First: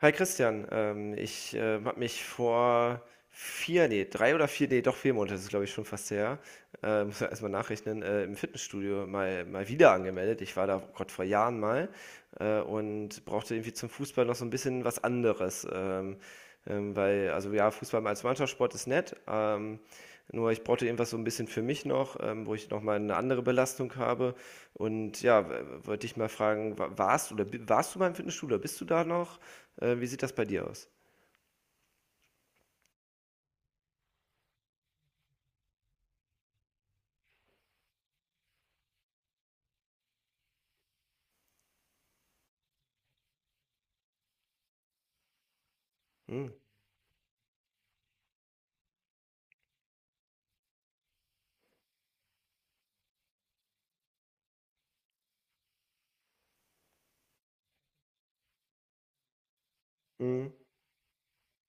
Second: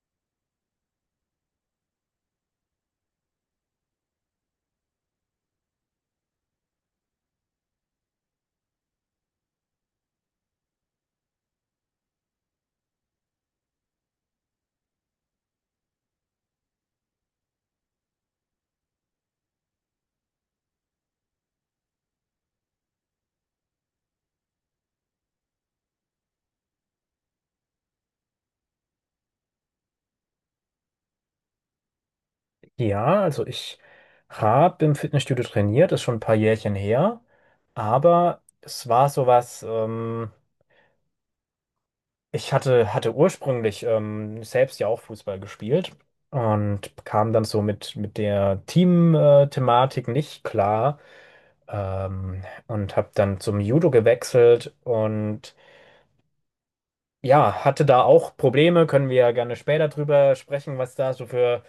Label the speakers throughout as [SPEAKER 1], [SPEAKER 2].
[SPEAKER 1] Hi Christian, ich habe mich vor vier, nee, drei oder vier, nee, doch vier Monate, das ist glaube ich schon fast her, muss ja erstmal nachrechnen, im Fitnessstudio mal wieder angemeldet. Ich war da, oh Gott, vor Jahren mal und brauchte irgendwie zum Fußball noch so ein bisschen was anderes. Weil, also ja, Fußball als Mannschaftssport ist nett. Nur ich brauchte irgendwas so ein bisschen für mich noch, wo ich nochmal eine andere Belastung habe. Und ja, wollte ich mal fragen, warst du, oder warst du beim Fitnessstudio, oder bist du da noch? Wie sieht das bei dir aus?
[SPEAKER 2] Ja, also ich habe im Fitnessstudio trainiert, ist schon ein paar Jährchen her, aber es war sowas, ich hatte ursprünglich selbst ja auch Fußball gespielt
[SPEAKER 1] Hm,
[SPEAKER 2] und kam dann so mit der Team-Thematik nicht klar, ähm, und habe dann zum Judo gewechselt und ja, hatte da auch Probleme, können wir ja gerne später drüber
[SPEAKER 1] hm.
[SPEAKER 2] sprechen, was da so für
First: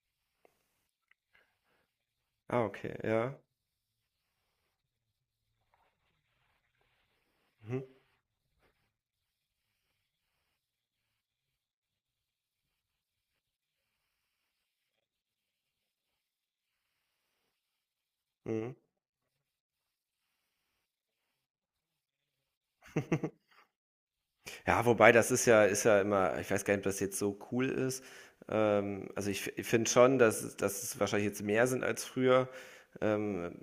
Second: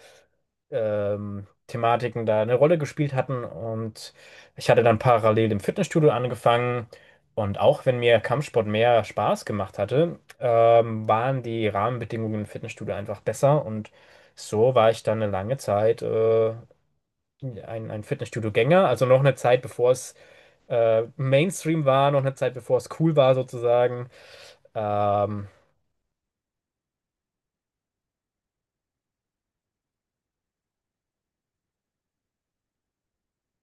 [SPEAKER 2] Thematiken da eine
[SPEAKER 1] Ah,
[SPEAKER 2] Rolle
[SPEAKER 1] okay,
[SPEAKER 2] gespielt
[SPEAKER 1] ja.
[SPEAKER 2] hatten. Und ich hatte dann parallel im Fitnessstudio angefangen. Und
[SPEAKER 1] Mhm,
[SPEAKER 2] auch wenn mir Kampfsport mehr Spaß gemacht hatte, waren die Rahmenbedingungen im Fitnessstudio einfach besser. Und so war ich dann eine lange Zeit ein
[SPEAKER 1] mhm.
[SPEAKER 2] Fitnessstudio-Gänger. Also noch eine Zeit, bevor es Mainstream war, noch eine Zeit, bevor es cool war sozusagen.
[SPEAKER 1] Ja, wobei, das ist
[SPEAKER 2] Ähm,
[SPEAKER 1] ja ist ja immer, ich weiß gar nicht, ob das jetzt so cool ist. Also ich finde schon, dass es wahrscheinlich jetzt mehr sind als früher. Ähm,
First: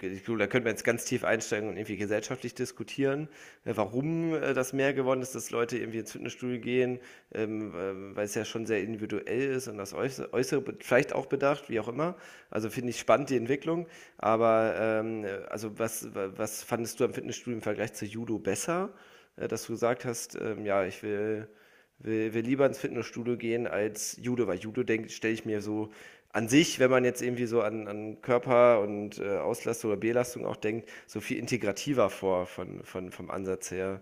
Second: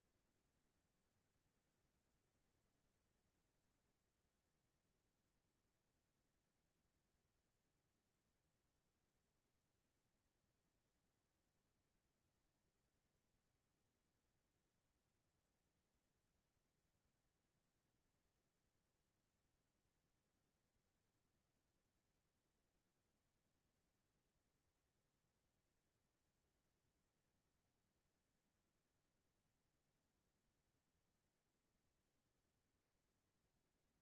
[SPEAKER 1] Ich glaube, da könnte man jetzt ganz tief einsteigen und irgendwie gesellschaftlich diskutieren, warum das mehr geworden ist, dass Leute irgendwie ins Fitnessstudio gehen, weil es ja schon sehr individuell ist und das Äußere vielleicht auch bedacht, wie auch immer. Also finde ich spannend, die Entwicklung. Aber also was fandest du am Fitnessstudio im Vergleich zu Judo besser? Dass du gesagt hast, ja, ich will, lieber ins Fitnessstudio gehen als Judo, weil Judo, denkt, stelle ich mir so an sich, wenn man jetzt irgendwie so an, Körper und Auslastung oder Belastung auch denkt, so viel integrativer vor vom Ansatz her.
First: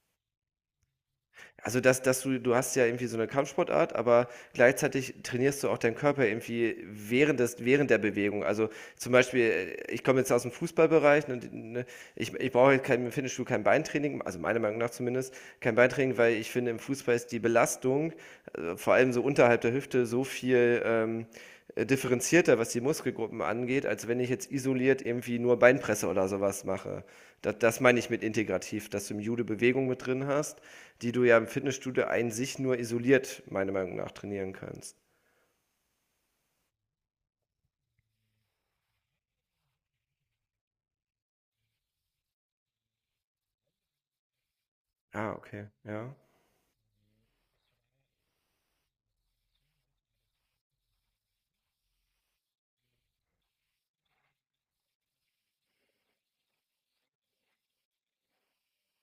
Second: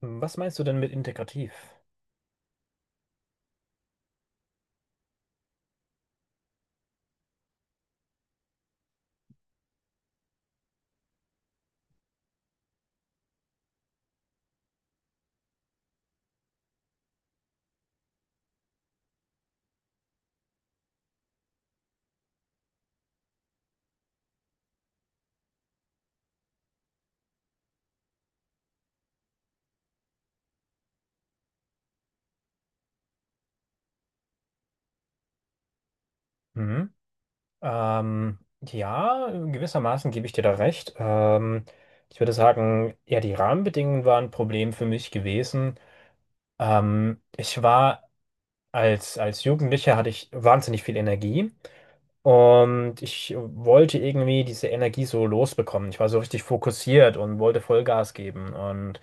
[SPEAKER 2] Was meinst du denn mit integrativ?
[SPEAKER 1] Also, dass du hast ja irgendwie so eine Kampfsportart, aber gleichzeitig trainierst du auch deinen Körper irgendwie während der Bewegung. Also, zum Beispiel, ich komme jetzt aus dem Fußballbereich, ne, ne, ich brauche jetzt kein, im Fitnessstudio kein Beintraining, also meiner Meinung nach zumindest, kein Beintraining, weil ich finde, im Fußball ist die Belastung vor allem so unterhalb der Hüfte so viel, differenzierter, was die Muskelgruppen angeht, als wenn ich jetzt isoliert irgendwie nur Beinpresse oder sowas mache. Da, das meine ich mit integrativ, dass du im Judo Bewegung mit drin hast, die du ja im Fitnessstudio ein sich nur isoliert, meiner Meinung nach, trainieren kannst.
[SPEAKER 2] Mhm. Ja, gewissermaßen gebe ich dir da recht. Ich würde sagen, ja, die Rahmenbedingungen waren ein Problem für mich
[SPEAKER 1] Ah, okay.
[SPEAKER 2] gewesen.
[SPEAKER 1] Ja.
[SPEAKER 2] Ich war als Jugendlicher hatte ich wahnsinnig viel Energie und ich wollte irgendwie diese Energie so losbekommen. Ich war so richtig fokussiert und wollte Vollgas geben und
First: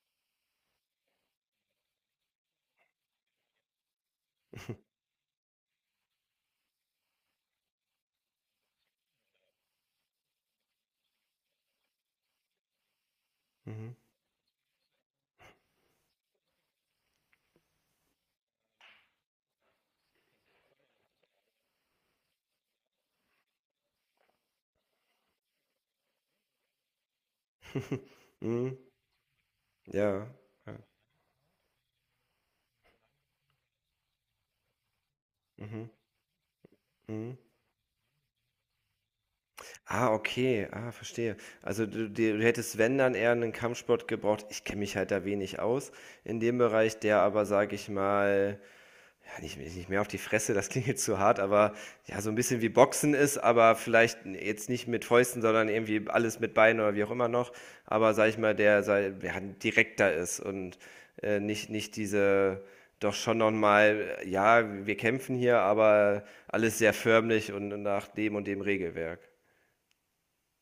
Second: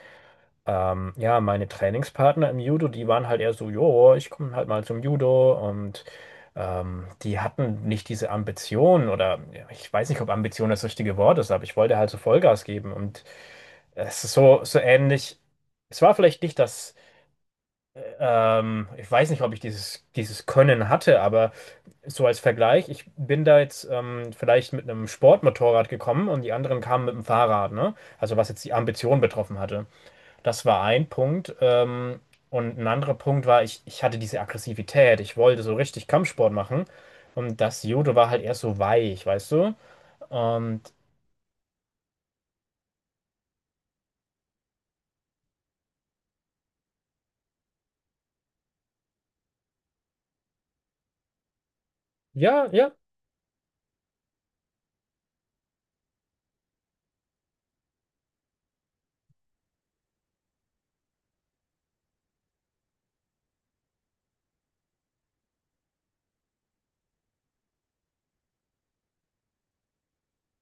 [SPEAKER 2] Ja, meine Trainingspartner im Judo, die waren halt eher so, jo, ich komme halt mal zum Judo und die hatten nicht diese Ambition oder ja, ich weiß nicht, ob Ambition das richtige Wort ist, aber ich wollte halt so Vollgas geben und
[SPEAKER 1] Mhm.
[SPEAKER 2] es ist so, so ähnlich. Es war vielleicht nicht das, ich weiß nicht, ob ich dieses Können hatte, aber so als Vergleich, ich bin da jetzt vielleicht mit einem Sportmotorrad gekommen und die anderen kamen mit dem Fahrrad, ne? Also was jetzt die
[SPEAKER 1] Mhm.
[SPEAKER 2] Ambition betroffen hatte.
[SPEAKER 1] Ja.
[SPEAKER 2] Das
[SPEAKER 1] Ja.
[SPEAKER 2] war ein Punkt. Und ein anderer Punkt war, ich hatte diese Aggressivität. Ich wollte so
[SPEAKER 1] Mhm.
[SPEAKER 2] richtig Kampfsport machen.
[SPEAKER 1] Mhm.
[SPEAKER 2] Und das Judo war halt eher so weich, weißt du?
[SPEAKER 1] Ah, okay.
[SPEAKER 2] Und
[SPEAKER 1] Ah, verstehe. Also du, du hättest, wenn, dann eher einen Kampfsport gebraucht. Ich kenne mich halt da wenig aus in dem Bereich, der aber, sage ich mal, nicht, nicht mehr auf die Fresse, das klingt jetzt zu hart, aber ja, so ein bisschen wie
[SPEAKER 2] ja, ja,
[SPEAKER 1] Boxen ist, aber vielleicht jetzt nicht mit Fäusten, sondern irgendwie alles mit Beinen oder wie auch immer noch. Aber sag ich mal, der, ja, direkter ist und nicht, nicht diese, doch schon nochmal, ja, wir kämpfen hier, aber alles sehr förmlich und nach dem und dem Regelwerk.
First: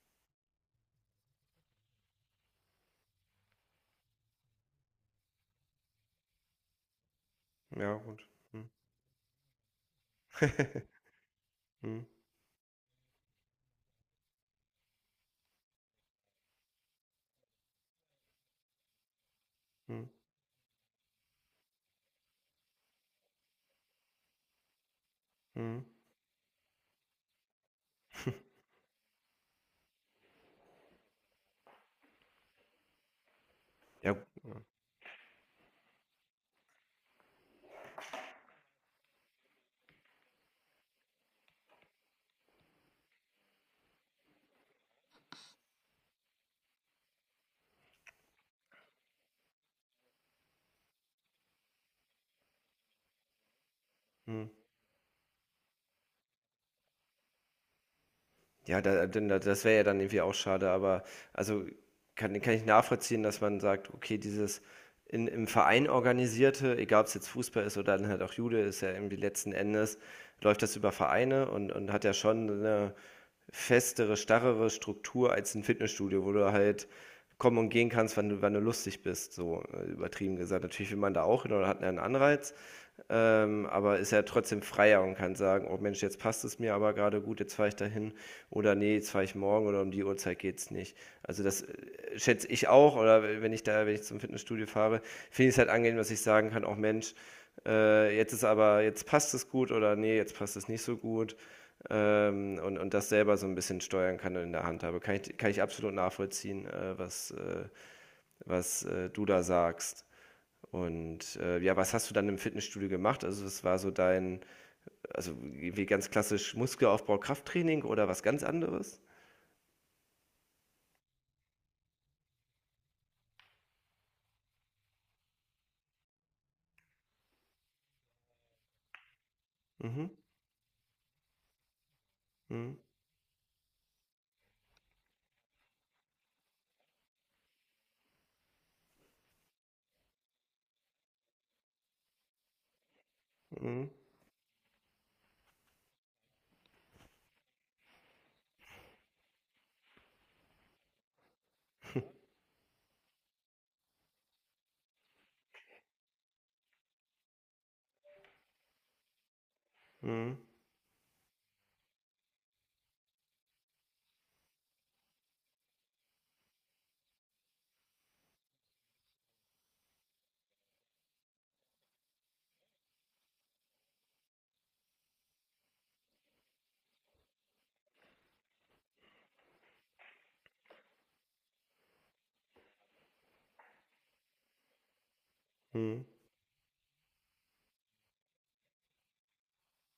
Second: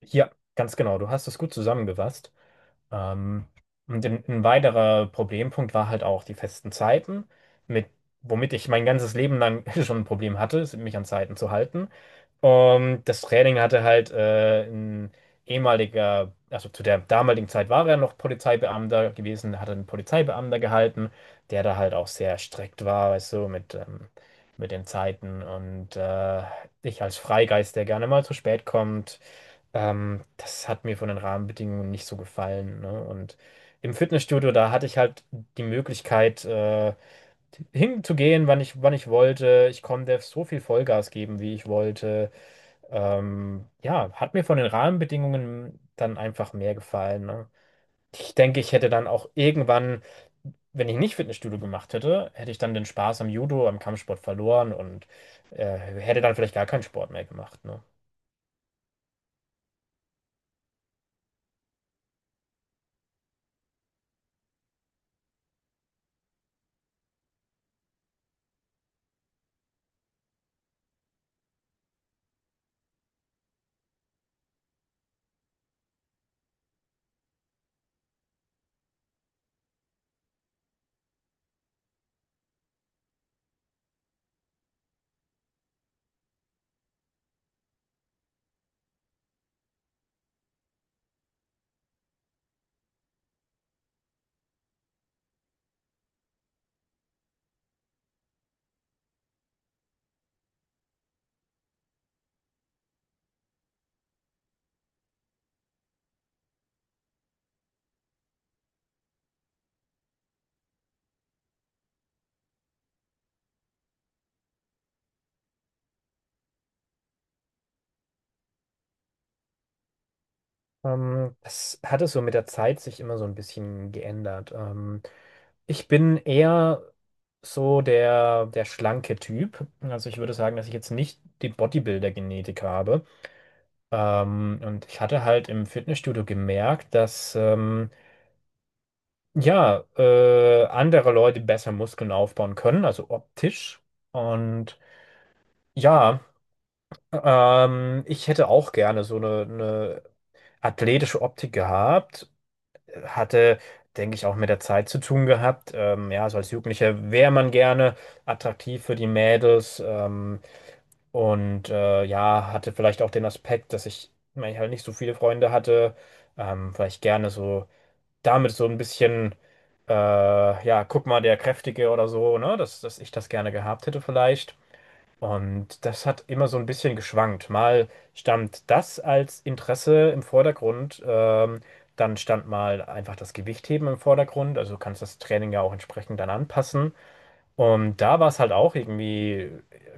[SPEAKER 2] ja, ganz genau. Du hast es gut zusammengefasst. Ähm, und ein weiterer Problempunkt war halt auch die festen Zeiten, mit,
[SPEAKER 1] Ja, gut.
[SPEAKER 2] womit ich
[SPEAKER 1] Hm.
[SPEAKER 2] mein ganzes Leben lang schon ein Problem hatte, mich an Zeiten zu halten.
[SPEAKER 1] Hm,
[SPEAKER 2] Und das Training hatte halt ein ehemaliger, also zu der damaligen Zeit war er noch Polizeibeamter gewesen, hatte einen
[SPEAKER 1] hm,
[SPEAKER 2] Polizeibeamter gehalten, der da halt auch sehr strikt war, weißt du, mit den Zeiten.
[SPEAKER 1] hm.
[SPEAKER 2] Und ich als Freigeist, der gerne mal zu spät kommt, das hat mir von den Rahmenbedingungen nicht so gefallen, ne? Und im
[SPEAKER 1] Ja,
[SPEAKER 2] Fitnessstudio, da hatte ich halt die Möglichkeit, hinzugehen, wann wann ich wollte. Ich konnte so viel Vollgas geben, wie ich wollte. Ja, hat mir von den Rahmenbedingungen dann einfach mehr gefallen, ne? Ich denke, ich hätte dann auch irgendwann, wenn ich nicht Fitnessstudio gemacht hätte, hätte ich dann den Spaß am Judo, am Kampfsport
[SPEAKER 1] hm.
[SPEAKER 2] verloren und hätte dann vielleicht gar keinen Sport mehr gemacht, ne?
[SPEAKER 1] Ja, das wäre ja dann irgendwie auch schade, aber also kann ich nachvollziehen, dass man sagt, okay, dieses im Verein organisierte, egal ob es jetzt Fußball ist oder dann halt auch Jude, ist ja irgendwie letzten Endes, läuft das über Vereine, und, hat ja schon eine festere, starrere Struktur als ein Fitnessstudio, wo du halt kommen und gehen kannst, wann du lustig bist, so übertrieben gesagt. Natürlich will man da auch hin oder hat einen Anreiz, aber ist er trotzdem freier und kann sagen, oh Mensch, jetzt passt es mir aber gerade gut, jetzt fahre ich dahin, oder nee, jetzt fahre ich morgen, oder um die Uhrzeit geht's nicht. Also das schätze ich auch, oder wenn ich zum Fitnessstudio fahre, finde ich es halt angenehm, dass ich sagen kann, oh Mensch, jetzt ist aber, jetzt passt es gut, oder nee, jetzt passt es nicht so gut, und, das selber so ein bisschen steuern kann und in der Hand habe. Kann ich absolut nachvollziehen, was du da sagst. Und ja, was hast du dann im Fitnessstudio gemacht? Also, es war so dein, also wie ganz klassisch Muskelaufbau, Krafttraining oder was ganz anderes?
[SPEAKER 2] Das hat es so mit der Zeit sich immer so ein bisschen geändert. Ich bin eher so der schlanke Typ. Also
[SPEAKER 1] Mhm.
[SPEAKER 2] ich würde sagen, dass ich jetzt nicht die Bodybuilder-Genetik
[SPEAKER 1] Mhm.
[SPEAKER 2] habe. Und ich hatte halt im Fitnessstudio gemerkt, dass ja, andere Leute besser Muskeln aufbauen können, also optisch.
[SPEAKER 1] Mhm.
[SPEAKER 2] Und ja, ich hätte auch gerne so eine athletische Optik gehabt. Hatte, denke ich, auch mit der Zeit zu tun gehabt. Ja, so als Jugendlicher wäre man gerne attraktiv für die Mädels.
[SPEAKER 1] Mhm.
[SPEAKER 2] Und ja, hatte vielleicht auch den Aspekt, dass ich, weil ich halt nicht so viele Freunde hatte, vielleicht gerne so damit so ein bisschen, ja, guck mal, der Kräftige oder so, ne, dass ich das gerne gehabt hätte vielleicht. Und das hat immer so ein bisschen geschwankt. Mal stand das als Interesse im Vordergrund, dann stand mal einfach das Gewichtheben im Vordergrund. Also du kannst das Training ja auch
[SPEAKER 1] Mhm.
[SPEAKER 2] entsprechend dann anpassen. Und da war es halt auch irgendwie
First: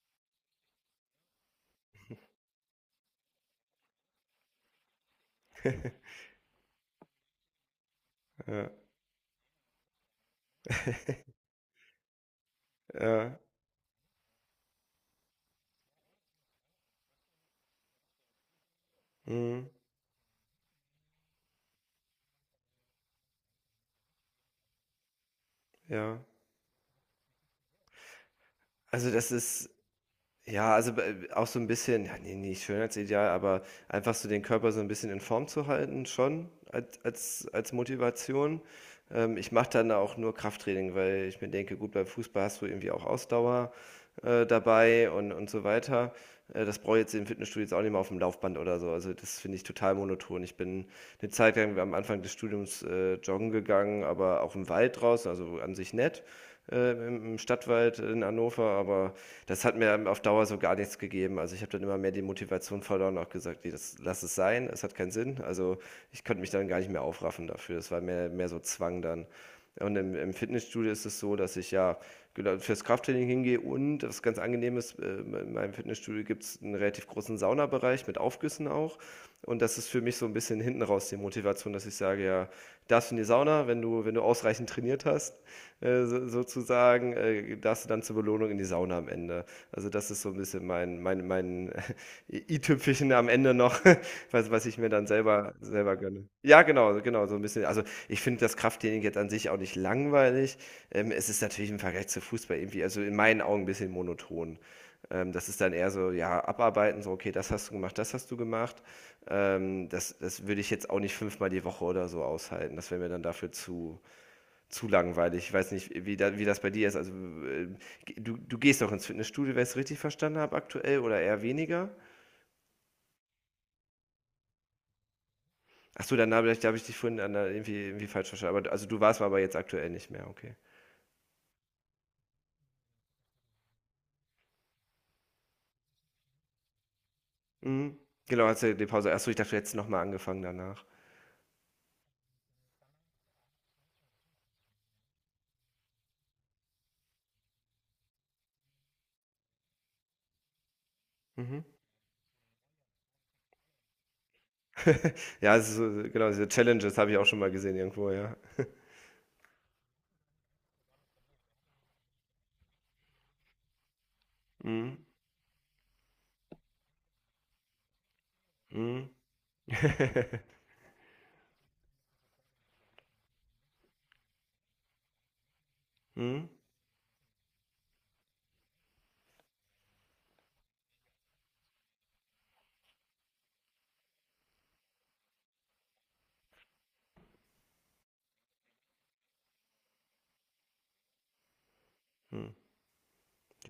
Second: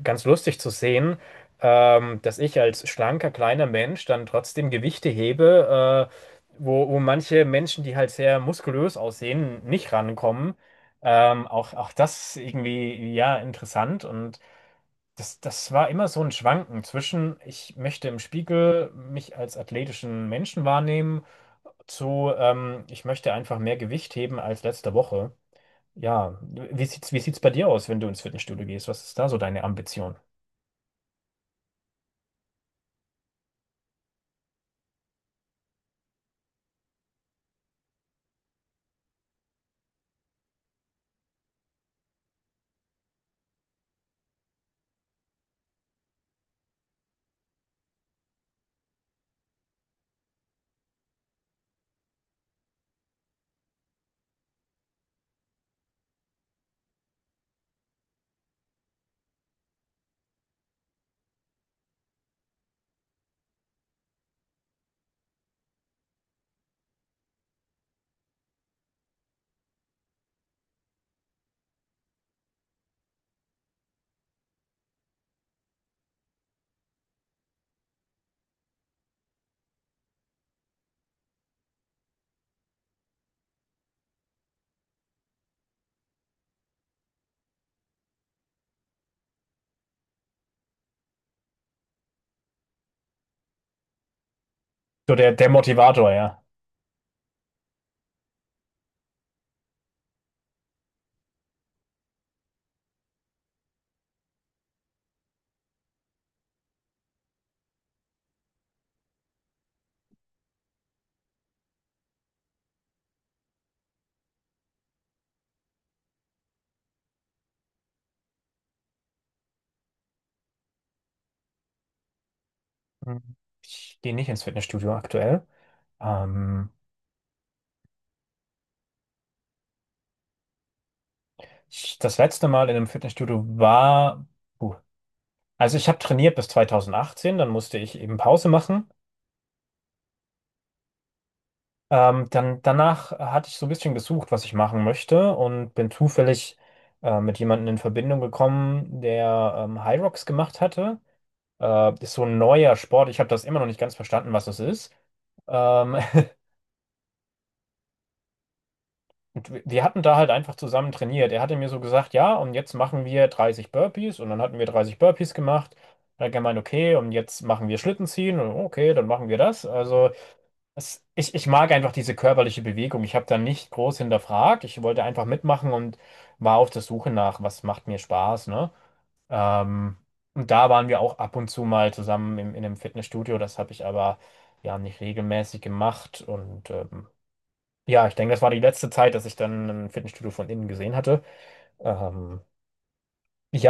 [SPEAKER 2] ganz lustig zu sehen, dass ich als schlanker, kleiner Mensch dann trotzdem Gewichte hebe, wo manche Menschen, die halt sehr
[SPEAKER 1] Ja.
[SPEAKER 2] muskulös aussehen, nicht rankommen. Auch, auch das irgendwie, ja,
[SPEAKER 1] Ja.
[SPEAKER 2] interessant und das war immer so ein Schwanken zwischen, ich möchte im Spiegel mich als
[SPEAKER 1] Mhm.
[SPEAKER 2] athletischen Menschen wahrnehmen, ich möchte einfach mehr Gewicht heben als letzte Woche.
[SPEAKER 1] Ja.
[SPEAKER 2] Ja, wie wie sieht's bei dir aus, wenn du ins Fitnessstudio gehst? Was
[SPEAKER 1] Also
[SPEAKER 2] ist da
[SPEAKER 1] das
[SPEAKER 2] so deine
[SPEAKER 1] ist,
[SPEAKER 2] Ambition?
[SPEAKER 1] ja, also, b auch so ein bisschen, ja, ne, nicht Schönheitsideal, aber einfach so den Körper so ein bisschen in Form zu halten, schon als Motivation. Ich mache dann auch nur Krafttraining, weil ich mir denke: „Gut, beim Fußball hast du irgendwie auch Ausdauer dabei, und so weiter.“ Das brauche ich jetzt im Fitnessstudio jetzt auch nicht mehr, auf dem Laufband oder so. Also, das finde ich total monoton. Ich bin eine Zeit lang am Anfang des Studiums joggen gegangen, aber auch im Wald draußen, also an sich nett, im Stadtwald in Hannover, aber das hat mir auf Dauer so gar nichts gegeben. Also ich habe dann immer mehr die Motivation verloren und auch gesagt, nee, das lass es sein, es hat keinen Sinn. Also ich konnte mich dann gar nicht mehr aufraffen dafür. Das war mehr, mehr so Zwang dann. Und im Fitnessstudio ist es so, dass ich ja, genau, fürs Krafttraining hingehe. Und was ganz angenehm ist, in meinem Fitnessstudio gibt es einen relativ großen Saunabereich mit Aufgüssen auch. Und das ist für mich so ein bisschen hinten raus die Motivation, dass ich sage, ja, darfst du in die Sauna, wenn du, ausreichend trainiert hast, so, sozusagen, darfst du dann zur Belohnung Wohnung in die Sauna am Ende. Also das ist so ein bisschen mein, i-Tüpfelchen am Ende noch, was ich mir dann
[SPEAKER 2] So der
[SPEAKER 1] selber
[SPEAKER 2] Motivator,
[SPEAKER 1] gönne.
[SPEAKER 2] ja.
[SPEAKER 1] Ja, genau, genau, so ein bisschen. Also ich finde das Krafttraining jetzt an sich auch nicht langweilig. Es ist natürlich im Vergleich zu Fußball irgendwie, also in meinen Augen, ein bisschen monoton. Das ist dann eher so, ja, abarbeiten, so, okay, das hast du gemacht, das hast du gemacht. Das würde ich jetzt auch nicht fünfmal die Woche oder so aushalten. Das wäre mir dann dafür zu, langweilig. Ich weiß nicht, wie das bei dir ist. Also, äh, du, gehst doch ins Fitnessstudio, wenn ich es richtig verstanden habe, aktuell, oder eher weniger?
[SPEAKER 2] Mhm. Ich gehe nicht ins Fitnessstudio aktuell.
[SPEAKER 1] Achso, dann da
[SPEAKER 2] Ähm,
[SPEAKER 1] hab ich dich vorhin irgendwie falsch verstanden. Aber, also, du warst aber jetzt aktuell nicht mehr, okay.
[SPEAKER 2] das letzte Mal in einem Fitnessstudio war, puh, also ich habe trainiert bis 2018, dann musste
[SPEAKER 1] Mhm.
[SPEAKER 2] ich eben
[SPEAKER 1] Genau,
[SPEAKER 2] Pause
[SPEAKER 1] hast du die
[SPEAKER 2] machen.
[SPEAKER 1] Pause. Achso, ich dachte, du hättest nochmal angefangen danach.
[SPEAKER 2] Danach hatte ich so ein bisschen gesucht, was ich machen möchte und bin zufällig mit jemandem in Verbindung gekommen, der High Rocks gemacht hatte.
[SPEAKER 1] Mhm.
[SPEAKER 2] Ist so ein neuer Sport. Ich habe das immer noch nicht ganz verstanden, was das ist.
[SPEAKER 1] Ja, es ist so,
[SPEAKER 2] Ähm,
[SPEAKER 1] genau, diese Challenges habe ich auch schon mal gesehen irgendwo, ja.
[SPEAKER 2] und wir hatten da halt einfach zusammen trainiert. Er hatte mir so gesagt, ja, und jetzt machen wir 30 Burpees und dann hatten wir 30
[SPEAKER 1] Mhm.
[SPEAKER 2] Burpees gemacht. Dann hat er gemeint, okay, und jetzt machen wir Schlitten ziehen und okay, dann
[SPEAKER 1] Mhm.
[SPEAKER 2] machen wir das. Also das, ich mag einfach diese körperliche Bewegung. Ich habe da nicht groß hinterfragt. Ich wollte einfach mitmachen und
[SPEAKER 1] Mhm.
[SPEAKER 2] war auf der Suche nach, was macht mir Spaß, ne? Ähm, und da waren wir auch ab und zu mal zusammen in einem Fitnessstudio. Das habe ich aber ja nicht regelmäßig gemacht. Und ja, ich denke, das war die letzte Zeit, dass ich dann ein Fitnessstudio von innen gesehen hatte. Ähm,
[SPEAKER 1] Mhm.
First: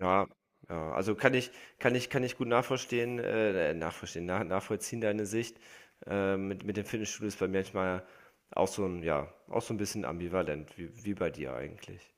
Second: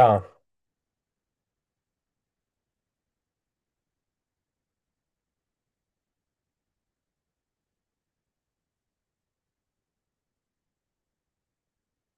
[SPEAKER 1] Ja, ja, also kann ich gut nachverstehen, nachvollziehen deine Sicht. Mit dem Fitnessstudio ist bei mir manchmal auch so ein, ja, auch so ein bisschen ambivalent, wie bei dir eigentlich.